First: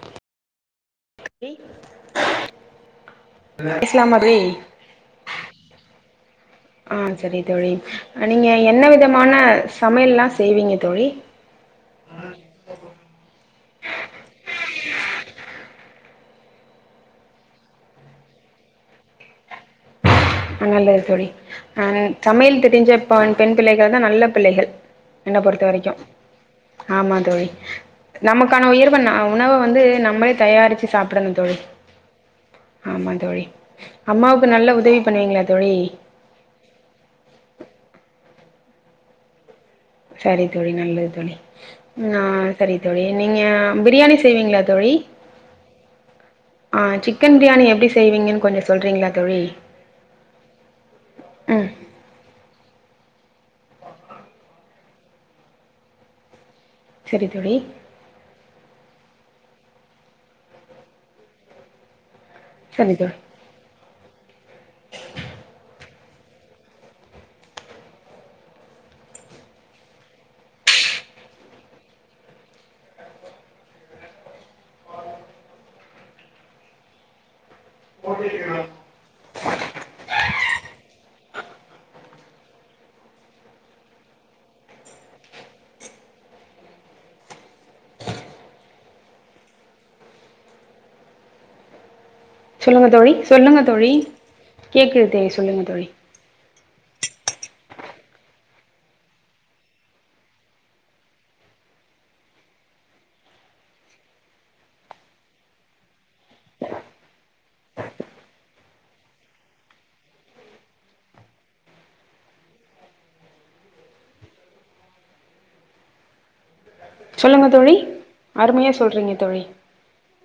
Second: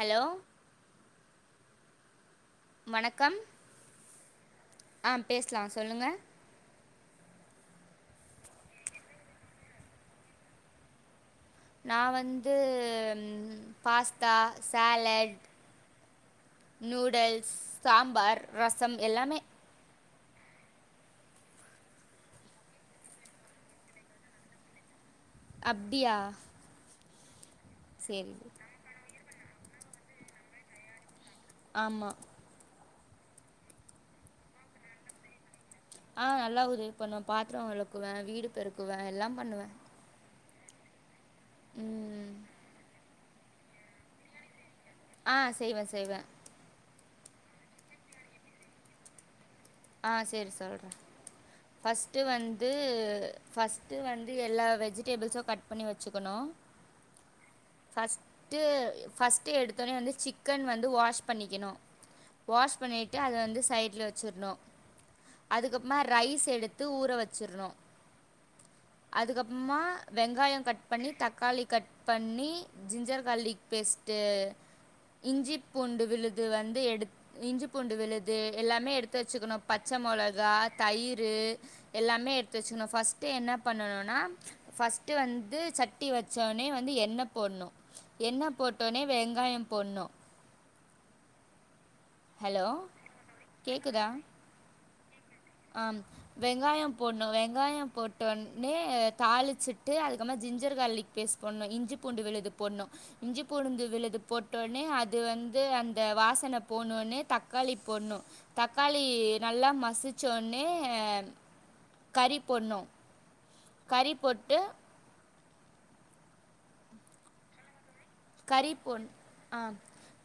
hello வணக்கம் பேசலாமா தோழி ஆ பேசலா சொல்லுங்க ஆ செரி தோழி நீங்க என்ன விதமான சமையல்லா செய்வீங்க தோழி நா வந்து pasta salad noodles sambar rasam எல்லாமே நல்லது தோழி அ சமையல் தெரிஞ்சப் ப பெண் பிள்ளைகள் தா நல்ல பிள்ளைகள் என்ன பொறுத்த வரைக்கு அப்டியா ஆமா தோழி சரி நமக்கான உயர்வ நா உணவ வந்து நம்மளே தயாரிச்சு சாப்பிட் படணு தோழி ஆமா ஆமா தோழி அம்மாவுக்கு நல்ல உதவி பண்ணுவீங்களாத் ஆ நல்லா உதவி பண்ணுவே பாத்தர வெளக்குவே வீடு பெருக்குவே எல்லா பண்ணுவே செரி தோழி நல்லது தோழி நா ம் செரி தோழி நீங்க பிரியாணி செய்வீங்களாத் ஆ செய்வே செய்வே ஆ சிக்கன் பிரியாணி எப்டி செய்வீங்கன்னு கொஞ்சோ சொல்றீங்களா தோழி ஆ சேரி சொல்ற ம் ஃபஸ்ட்டு வந் து ஃபஸ்ட்டு வந்து எல்லா வெஜிடேபிள்ஸு கட் பண்ணி வச்சுக்கணு சரி தோழி ஃபஸ்ட்டு ஃபஸ்ட் டு எடுத்தோனே வந்து சிக்கன் வந்து வாஷ் பண்ணிக்கணு வாஷ் சரி தோழி பண்ணிட்டு அத வந்து சைட்ல வ ச்சுர்னு அதுக்கப் புறமா ரைஸ் எடுத்து ஊற வச்சிர்னு அதுக்கப்புறமா வெங்காயம் கட் பண்ணி தக்காளி கட் பண்ணி ஜிஞ்சர் கார்லிக் பேஸ்ட்டு இஞ்சிப் பூண்டு விழுது வந்து எடுத் இஞ்சிப் பூண்டு விழுது எல்லாமே எடுத்து வச்சுக்கணும் பச்சை மொளகா தயிரு எல்லாமே எடுத்து வச்சுக்கணு ஃபஸ்ட்டு என்ன பண்ணணுன்னா ஃபஸ்ட்டு வந்து சட்டி வச்சோனே வந்து எண்ணெ போடணு எண்ணெ போட்டோனே வெங்காயம் போடணும் ஹலோ சொல்லுங்க தோழி சொல்லுங்க தோழி கேட்குதா கேக்குது தேஸ் ஆம் வெங்காயம் போட்னு வெங்காயம் போட்டோனே தாளிச்சிட்டு அதுக்கப்புறம் ஜிஞ்சர் கார்லிக் பேஸ்ட் போட்ணு இஞ்சி பூண்டு விழுது போட்ணு இஞ்சி பூண்டு விழுது போட்டோனே அது வந்து அந்த வாசன போனோனே தக்காளி போட்ணு தக்காளி நல்லா மசிச் சோன்னே கறி போட்ணும் கறி போட்டு சொல்லுங்க தோழி கறி அருமையா போட் சொல்றீங்க தோழி ஆ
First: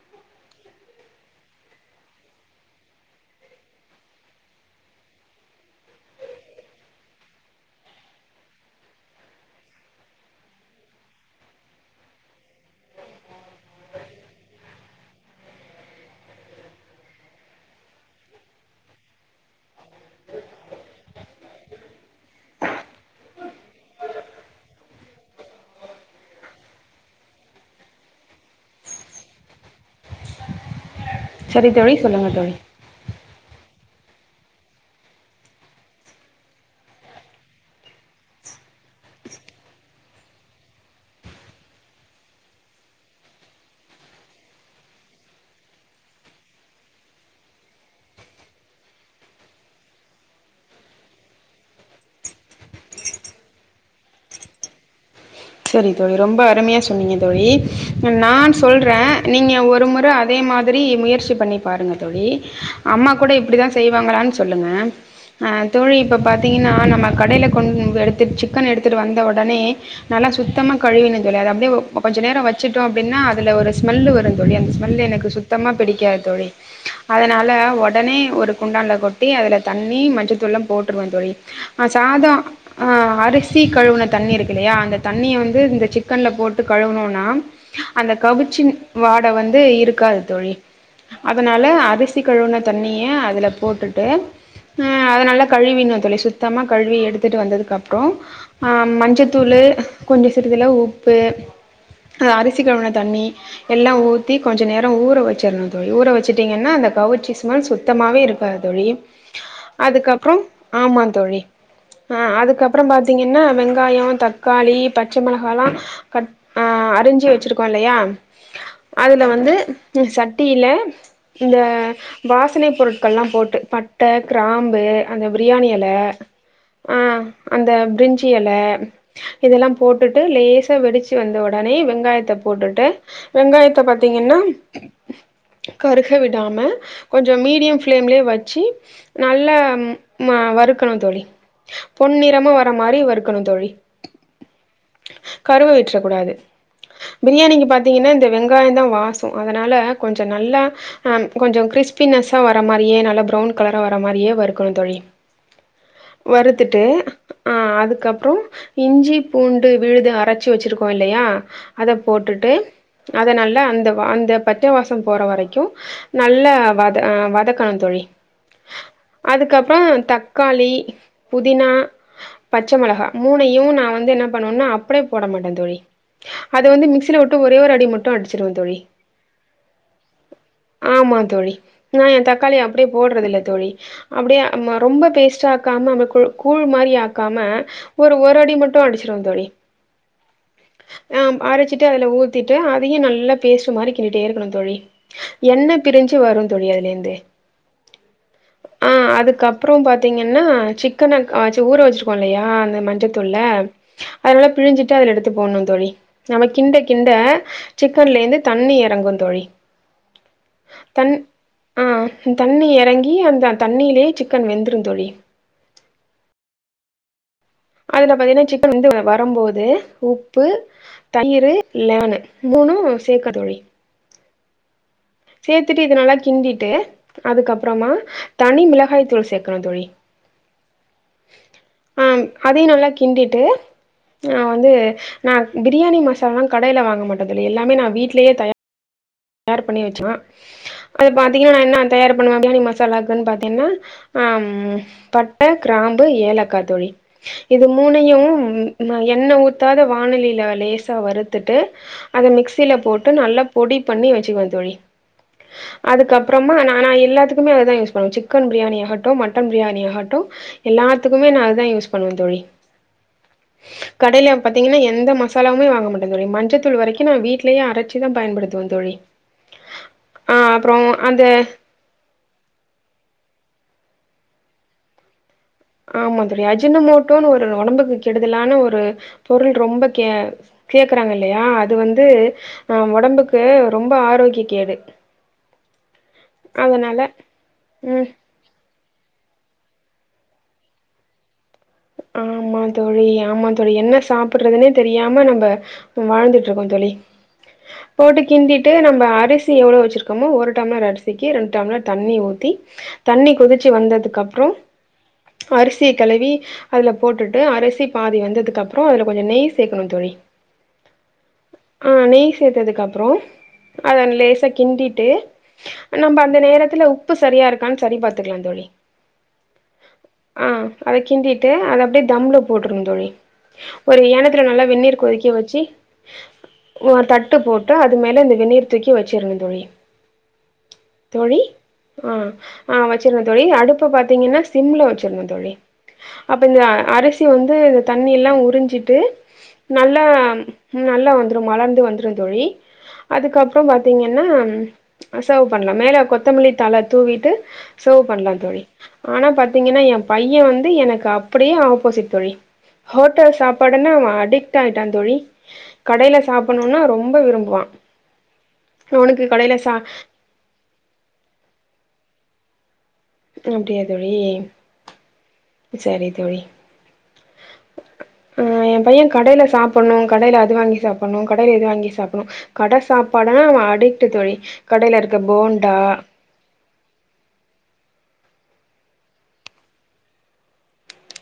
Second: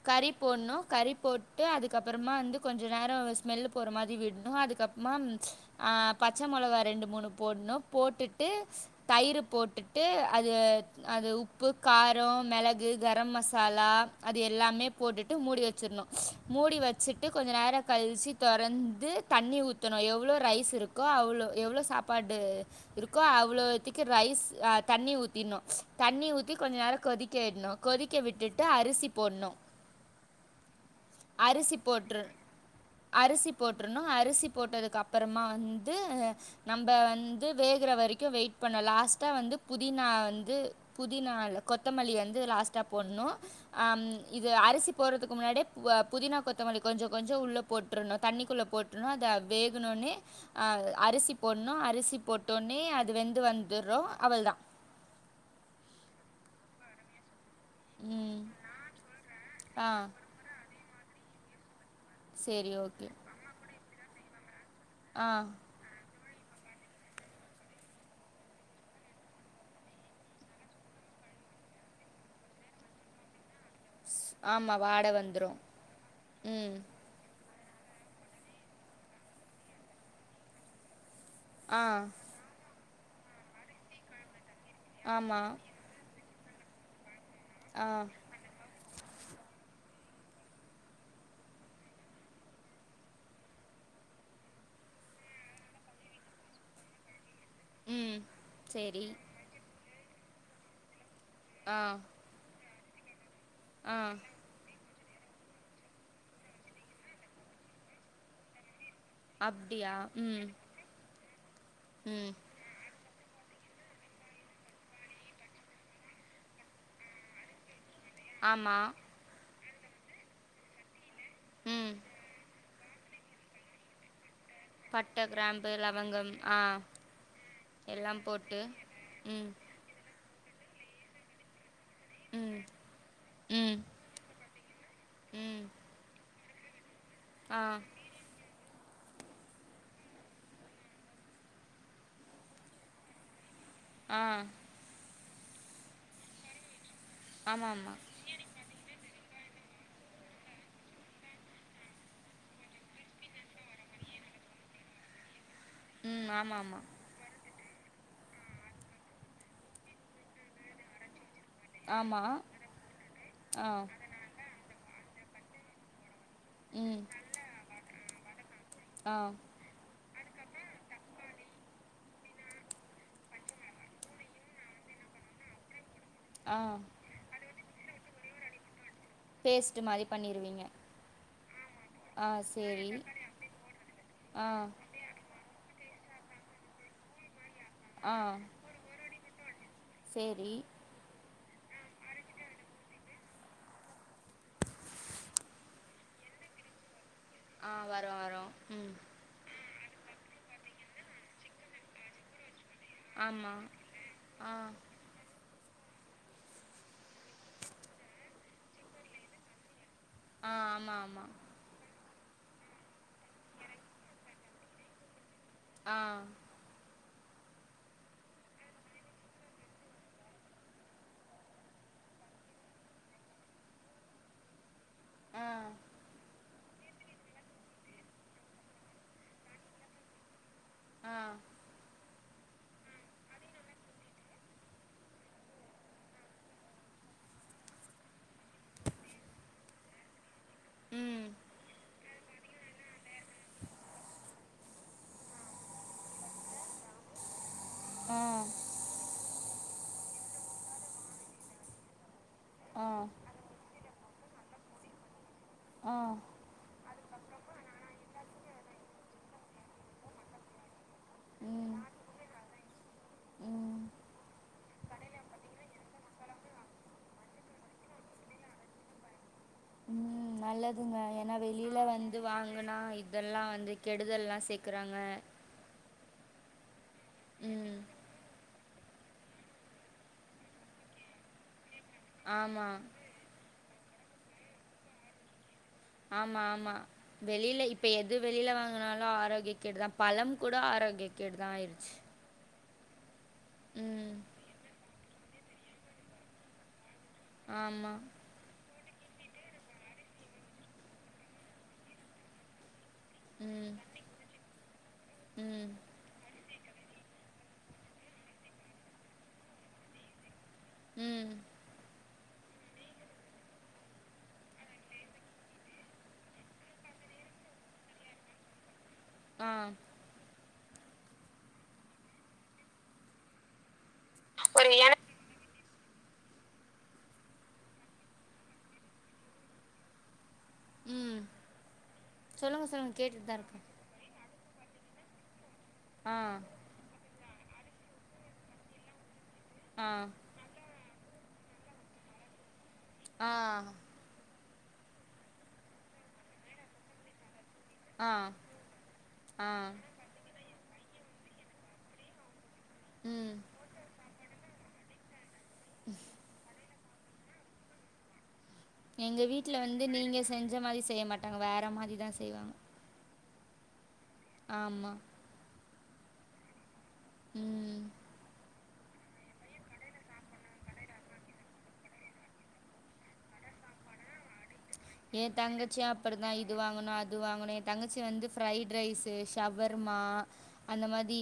கறி போட்ணு கறி போட்டு அதுக்கப்புறமா வந்து கொஞ்ச நேரம் ஸ்மெல்லு போற மாதி விட்ணு அதுக்கப்புறமா ஆ பச்ச மொளகா ரெண்டு மூணு போட்ணு போட்டுட்டு தயிர் போட்டுட்டு அது அது உப்பு காரம் மெள கு கரம் மசாலா அது எல்லாமே போட்டுட்டு மூடி வச்சிடணு மூடி வச்சுட்டு கொஞ்ச நேரம் கழிச்சு தொறந்து தண்ணி ஊத்தணு எவ்வளோ ரைஸ் இருக்கோ அவ்வளோ எவ்வளோ சாப்பாடு இருக்கோ அவ்வளோத்துக்கு ரைஸ் ஆ தண்ணி ஊத்திடணு தண்ணி ஊத்தி கொஞ்ச நேரம் கொதிக்க விட்ணு கொதிக்க விட்டுட்டு அரிசி போட்ணும் சரி அரிசி தோழி போட்ரு சொல்லுங்க தோழி அரிசி போட்டுறணு அரிசி போட்டதுக்கு அப்புறமா வந்து நம்ம வந்து வேகுற வரைக்கு வெயிட் பண்ண லாஸ்ட்டா வந்து புதினா வந்து புதினால்ல கொத்தமல்லி வந்து லாஸ்ட் ட்டா போடணும் ஆ இது அரிசி போட்றதுக்கு முன்னாடியே அ புதினா கொத்தமல்லி கொஞ்ச கொஞ்ச உள்ள போட்டுறணு தண்ணிக்குள்ள போட்டுறணு அத வேகனோன்னே அ அரிசி போட்ணு அரிசி போட்டோன்னே அது வெந்து வந்துறு அவ்ள தா சரி தோழி ரொம்ப அருமையா சொன்னீங்க தோழி ம் நான் சொல்றேன் நீங்க ஒரு ஆ முற அதே மாதி ரி முயற்சி பண்ணி பாருங்க தோழி சேரி ஓகே அம்மா கூட இப்டி தா செய் ங்களான் சொல் ல்லுங்க ஆ அ தோழி இப்ப பாத்தீங்கன்னா நம்ம கடையில கொண் எடுத்து சிக்கன் எடுத்துட்டு வந்த ஒடனே நல்லா சுத்தமா கழுவினதுல அது அப்டியே உ அ கொஞ்ச நேரோ வச்சுட்டோ அப்டின்னா அதுல ஒரு ஸ்மெல்லு வரு தோழி அந்த ஆமா வாட ஸ்மெல் எனக்கு வந்துரு சுத்தமா பிடிக்காது தோழி ம் அதனால ஒடனே ஒரு குண்டால கொட்டி அதுல தண்ணி மஞ்சள்த்தூள்லா போட்ருவே தோழி ஆ சாதோ ஆ அரிசி கழுவுன தண்ணி இருக்கில்லையா தண்ணிய ஆமா வந்து இந்த சிக்கன்ல போட் [unintelligible] கழுவுனுனா ஆ அந்த கவுச்சி வாட வந்து இருக் க்காது தோழி அதனால அரிசி கழுவுன தண்ணிய அதுல போட்டுட்டு ம் அத நல்லா கழுவிர்னு தோழி சுத்தமா கழுவி எடு த்துட்டு வந்ததுக்கப்றோ ம் ஆஹ் சேரி மஞ்சத்தூளு கொஞ்சோ சிறிதளவு உப் பு ஆ அரி சி கழுவுன தண்ணி எல்லா ஆ ஊத்தி கொஞ்ச நேரோ [unintelligible] ஊற வச்சிர்ணு தோழி ஊற வச்சுட்டீங்கன்னா அந்த கவுச்சி ஸ்மெல் சுத்தமாவே இருக்காது தோழி அப்டியா அதுக்கப்றோ ம் ஆமா தோழி ம் அஹ் அதுக்கப்றம் பாத் திங்கன்னா வெங்காயோ தக்காளி பச்ச மிளகல்லா கட் அ அரிஞ்சி வச்சிருக்கோ இல்லயா ஆமா அதுல வந்து [unintelligible] சட்டில இந்த ம் வாசனை பொருட்கள்லா போட்டு பட்ட கிராம்பு பட்ட அந்த பிரியாணி கிராம்பு எல லவங்கம் ஆ அந்த எல்லாம் பிரிஞ்சி எல போட்டு ம் இதெல்லா போட்டுட்டு லேசா வெடிச்சு வந்த ஒடனே வெங் வெங்காயத்த ம் போட்டுட்டு ம் வெங்காயத்த பாத்தீங்கன்னா ம் கருஹ விட் நாம கொஞ்சம் ஆ மீடியம் ஃப்ளேம்லயே வச்சி நல்ல ம் ம வறுக்கனு தோழி பொன் நிறமா வர மாரி வறுக்கனு தோழி ஆ கருவ விற்றக் கூடாது பிரியாணிக்கு ஆமா ஆமா பாத்தீங்கன்னா இந்த வெங்காயந்தா வாச அதனால கொஞ்ச நல்ல அ கொஞ்ச கிரிஸ்பினசா வர மாரியே நல்ல பிரவுன் கலரா வர மாரியே வருக்கணு தோழி ம் ஆமா ஆமா வருத்துட்டு ஆ அதுக் கப்றோ இஞ்சி பூண்டு விழுது அரைச்சி வச்சுருக்கோ இல்லையா அத ஆமா போட்டுட்டு அத நல்லா ஆ அந்த அந்த பட்ட வாசம் போற வரைக்கு நல்ல வத ம் அ வதக்கணு தோழி ஆ அதுக்கப்புறோ தக் காளி புதினா பச்ச மொளகா மூணையு நா வந்து என்னப் பண்ணும்னா அப்டியே போட மாட்ட தோழி ஆ அது வந்து மிக்ஸில விட்டு ஒரே ஒரு டி மட்டு அடிச்சிருடுவ தோழி பேஸ்ட்டு மாரி பண்ணிருவீங்க ஆமா தோழி நா என் ஆ தக்காளி அப்படியே சேரி போடுறது இல்ல தோழி அப்படியே ஆ ம் ரொம்ப பேஸ்ட்டா காமங்க கூழ் மாரி ஆக்காம ஒரு ஆ ஒரு அடி மட்டு அடிச் சேரி ஆஹ்ம் அரைச்சிட்டு அதுல ஊத்திட்டு அதையு நல்லா பேஸ்ட்டு மாரி கிண்டிட்டே இருக்கானு தோழி எண்ணெய் பிரிஞ்சு வரு தோழி அதுல இருந்தே ஆ வரோ வரோ உம் அப்புறோம் பாத்தீங்கன்னா சிக்கன அ ஊற வச்சிருக்கோ இல்லையா அந்த மஞ்ச தூளா ஆமா அதல ஆ பிழிஞ்சிட்டு அதுல எடுத்து போட்ணு தோழி நாம கிண்ட கிண்ட சிக்கன்லேந்து தண்ணி இறங்கு தோழி ஆ ஆமா தண் ஆமா ஆ தண்ணி இறங்கி அந்த தண்ணியிலேயே சிக்கன் வெந்துரு தோழி ஆ அதுல பாத்தீங்கன்னா சிக்கன் வந்து வரும்போது உப்பு தயிர் லெமனு மூணு சேர்கக்கத் தோழி ஆ சேர்த்துட்டு இததுனல்லா கிண்டிட்டு அதுக்கப்புறமா தனி மிளகாய் தூள் சேர்க்கணு தோழி ஆ ம் அதையு நல்லா கிண்டிட்டு நா வந்து நா பிரியாணி மசாலல்லா கடையில வாங்க மாட்டே தோழி எல்லாமே நா வீட்லேயே தய தயார் பண்ணி வச்சுருவே அது ம் பாத்தீங்கன்னா நா என்ன தயார் பிரியாணி மசாலாக்குன்னு பாத்தீங்கன்னா ஆஹ பட்ட கிராம்பு ஏலக்கா தோழி இது ஆ மூணையும் ம் எண்ண ஊத்தி பத்தாத வானலியில லேசா வறுத்துட்டு அதை மிக்ஸ்சில ஆ போட்டு நல்லா பொடி பண்ணி வச்சுக்குவே தோழி ஆ அதுக்கப்பறமா நானா இல்ல சிக்கன்னுமே‌ அதான் யூஸ் பண்ணுவேன் சிக்கன் பிரியாணி அகட்டும் மட்டன் பிரியாணி அகட்டும் எல்லாேத்துக்குமே நா அதான் ம் யூஸ் பண்ணுவேன் தோழி ம் கடைல பாத்திங்கனா எந்த மசாலமே வாங்க மாட்டேன் மஞ்சத்தூள் வரைக்கும் நான் வீட்லே அரைச்சுதான் பயன்படுத்துவேன் செரி ம் நல்லதுங்க ஏன்னா வெளில வந்து இது வாங்கனா இதெல்லா வந்து கெடுதல் எல்லாம் சேர்க்கறாங்க ஆமா தோழி அஜிரண ஒரு ம் ஒடம்புக்கு கெடுதலான ஒரு பொருள் ரொம்ப கே கேக்குறாங்க இல்லையா அது வந்து ஆமா ஒடம்புக்கு ரொம்ப ஆர் ஆரோக்கிய கேடு ஆமா ஆமா அதனால வெளில இப்ப ம் எது வெளில வாங்குனாலு ஆரோக்கியக் கேடு தா பழம் கூட ஆரோக்கிய கேடு தா ஆயிரிச்சி ஆமா தோழி ஆமா தோழி என்ன ம் சாப்புட்றதுன்னே தெரியாம நம்ம வாழ்ந்துட்டுருக்கோ தோழி ஆமா ட்டு நம்ம அரிசி எவ்ளோ வச்சிருக்கோமோ ஒரு டம்ளர் அரிசிக்கு ரெண்டு டம்ளர் தண்ணி ஊத்தி தண்ணி கொதிச்சி ம் வந்ததுக்கப்பறோ ம் அரிசிய கலுவி அதுல போட்டுட்டு அரிசி பாதி வெந்ததுக்குப்றோ அதுல கொஞ்சோ நெய் சேக்கணு தோழி ம் ஆ நெய் சேத்ததுக்கப்பறோ அத லேசா கிண்டிட்டு நம்ம அந்த நேரத்துல உப்பு சரியாருக்கான்னு செரி பாத்துக்கலா தோழி ஆஹ் ஆஹ் அத கிண்டிட் டு அத அப்டியே தம்ள போட்டுறனு தோழி ஒரு ஏனத்துல நல்லா ஒரு என வெந்நீர் கொதிக்க வச்சி ஒர் தட்டு போட்டு அது மேல இந்த வெண்ணீர் தூக்கி வச்சிரணு தோழி ம் தோழி ஆஹ் சொல்லுங்க ஆஹ் சொல்லுங்க வச்சிரணு கேட்டுட்டு தா தோழி இருக்கே அடுப்ப பாத்தீங்கன்னா சிம்ல வச்சிரணு தோழி ஆ அப்ப இந்த அரிசி வந் து தண்ணிலா உறிஞ்சிட்டு ஆ நல்லா நல்லா வந்து மலர்ந்து வந்துரோ தோழி ஆ அதுக்கப்பறோ பாத்தீங்கன்னா அஹ் செர்வ் பண்லா மேல கொத்தமல்லி தல தூவிட்டு செர்வ் ஆ பண்லா தோழி ஆனா ஆ பாத்தீங்கன்னா எ பைய வந் து எனக்கு அப்டியே ஆப்போசிட் தோழி ஹோட்டல் ம் சாப்பாடுன்னா அவ அடிக்ட் ஆயிட் டா தோழி கடைல சாப்பணுன்னா ரொம் ரொம்ப விரும்புவா எங்க அவனுக்கு வீட்ல கடையில சா வந்து நீங்க செஞ்ச மாரி செய்ய மாட்டாங்க வேற மாரிதா செய்வாங்க அப்டியா தோழி ஆமா சரி தோழி ம் ஆ என் பைய கடேல சாப்டணு கடேல அது வாங்கி சாப்டணு கடேல இது வாங்கி சாப்டணு கட சாப்பாடனா அவே அடிக்ட் தோழி கடையில இருக்க ஏ போண்டா தங்கச்சியு அப்டிதா இது வாங்கணு அது வாங்கணு ஏ தங்கச்சி வந்து ஃப்ரைட் ரைஸு ஷவர்மா அந்த மாதி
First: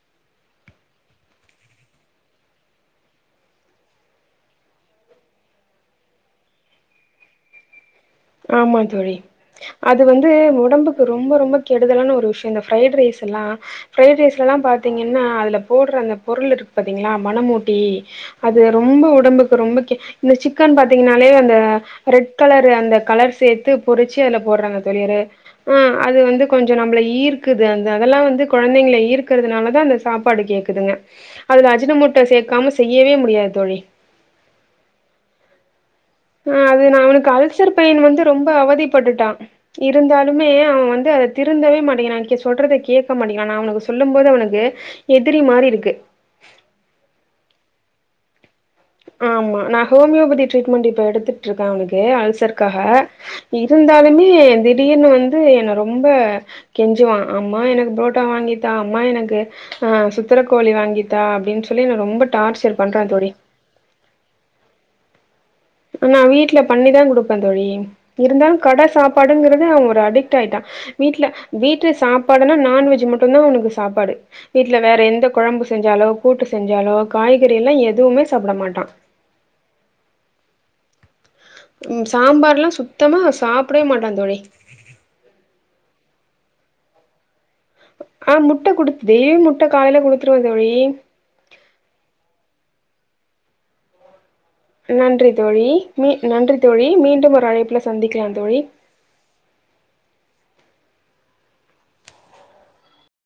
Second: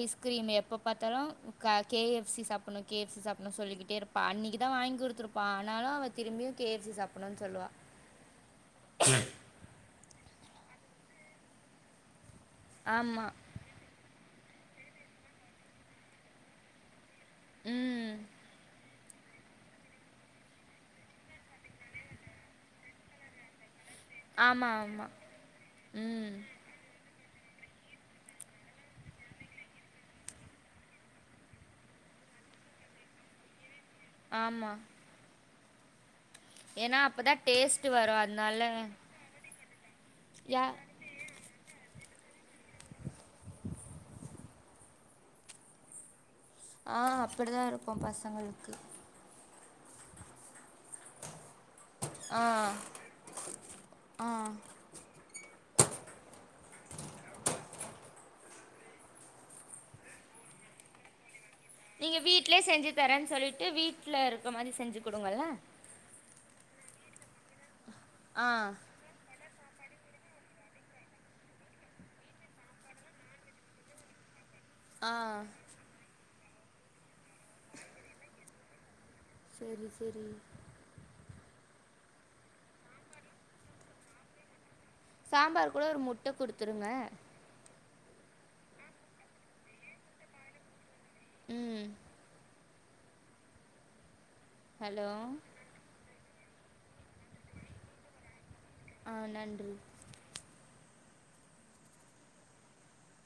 ஐஸ்கிரீம் எப்ப பாத்தாலு க கே எஃப் சி சாப்பிடணு கே எஃப் சி சாப்பிடணும்னு சொல்லிகிட்டே இருப்பா அன்னிக்குதா வாங்கி குடுத்துருப்போ ஆனாலு அவ திரும்பியு கே எஃப் சி சாப்பிடணுனு சொல்லுவா ஆமா தோழி அது வந் து வந்து ஒடம்புக்கு ரொம்ப ரொம்ப கெடுதலான ஒரு விஷயோ இந்த ஃப்ரைட் ரைஸ் ஆமா எல்லா ஃப்ரைட் ரைஸ் ட்லலா பாத்தீங்கன்னா அதுல போடுற அந்த பொருள் இருக்கு பாத்தீங்ளா மனமூட்டி ம் அது ரொம்ப ஒடம்புக்கு ரொம்ப கெ இந்த சிக்கன் பாத்தீங்கன்னாலே அந்த ரெட் கலர் அந்த கலர் சேத்து பொறிச்சு அதுல ஆமா போடுறாங்க ஆமா தோழியரே ஆ அது ம் வந்து கொஞ்சோ நம்மள ஈர் க்குது அந்த அதெல்லா வந்து கொழந்தைங்கள ஈர்க்கறதுனாலதா அந்த சாப்பாடு கேக்குதுங்க அதுல அஜினமோட்டா சேக்காம செய்யவே முடியாது தோழி ஆமா ஆ அது நா ஏன்னா அவனுக்கு அப்பதா அல்சர் டேஸ்ட் பெயின் வரு வந்து ரொம்ப அதனால அவதிப்பட்டுட்டா இருந்தாலுமே யா அவே வந்து அத திருந்தவே மாட் மாட்டேங்கிறா சொல்றத கேட்க மாட்டேங்கிறா நா அவனுக்கு சொல்லும் போது அவனுக்கு எதிரி மாரி இருக்கு ஆ அப்டிதா இருக்கு பசங்களுக்கு ஆமா நா ஹோமியோபதி ட்ரீட்மெண்ட் இப்ப எடுத்துட் ருக்கே அவனுக்கு ஆ அல்சர்காக ஆ இருந்தாலுமே திடீர்னு வந்து என்ன ரொம்ப கெஞ்சுவா அம்மா எனக்கு புரோட்டா வாங்கி தா அம்மா எனக்கு ஆ சுத்துர கோழி வாங்கித்தா அப்டின்னு சொல்லி என்ன நீங்க ரொம்ப வீட்லயே டார்ச்சர் செஞ்சி பண்றா தோழி தரேன்னு சொல்லீட்டு வீட் ல இருக்க மாதி செஞ்சு குடுங்களே நா வீட்ல பண்ணிதா குடுப்பே தோழி ஆ இருந்தாலு கட சாப்பாடு ஃபுட்டுங்கறது அவன் ஒரு அடிக்ட் ஆயிட்டா வீட்ல வீட்டு சாப்பாடுனா நான்வெஜ் மட்டும்தா அவனுக்கு சாப்பாடு வீட்ல வேற ஆ எந்த கொழம்பு செஞ்சாலோ கூட்டு செஞ்சாலோ காய்கறி எல்லா எதுமே சாப்பிட மாட்டா சரி சரி ம் சாம்பார்லா சுத்தமா சாப்பிடவே மாட்டா தோழி சாம்பார் கூட ஒரு முட்ட குடுத்துருங்க ஆ முட்ட கொடுத் டெய்லியு முட்ட காலையில குடுத்துருவே தோழி ம் ஹலோ நன்றி தோழி மீ நன்றி தோழி மீண்டும் ஒரு அழைப்புல சந்திக்கலாம் தோழி ஆ நன்றி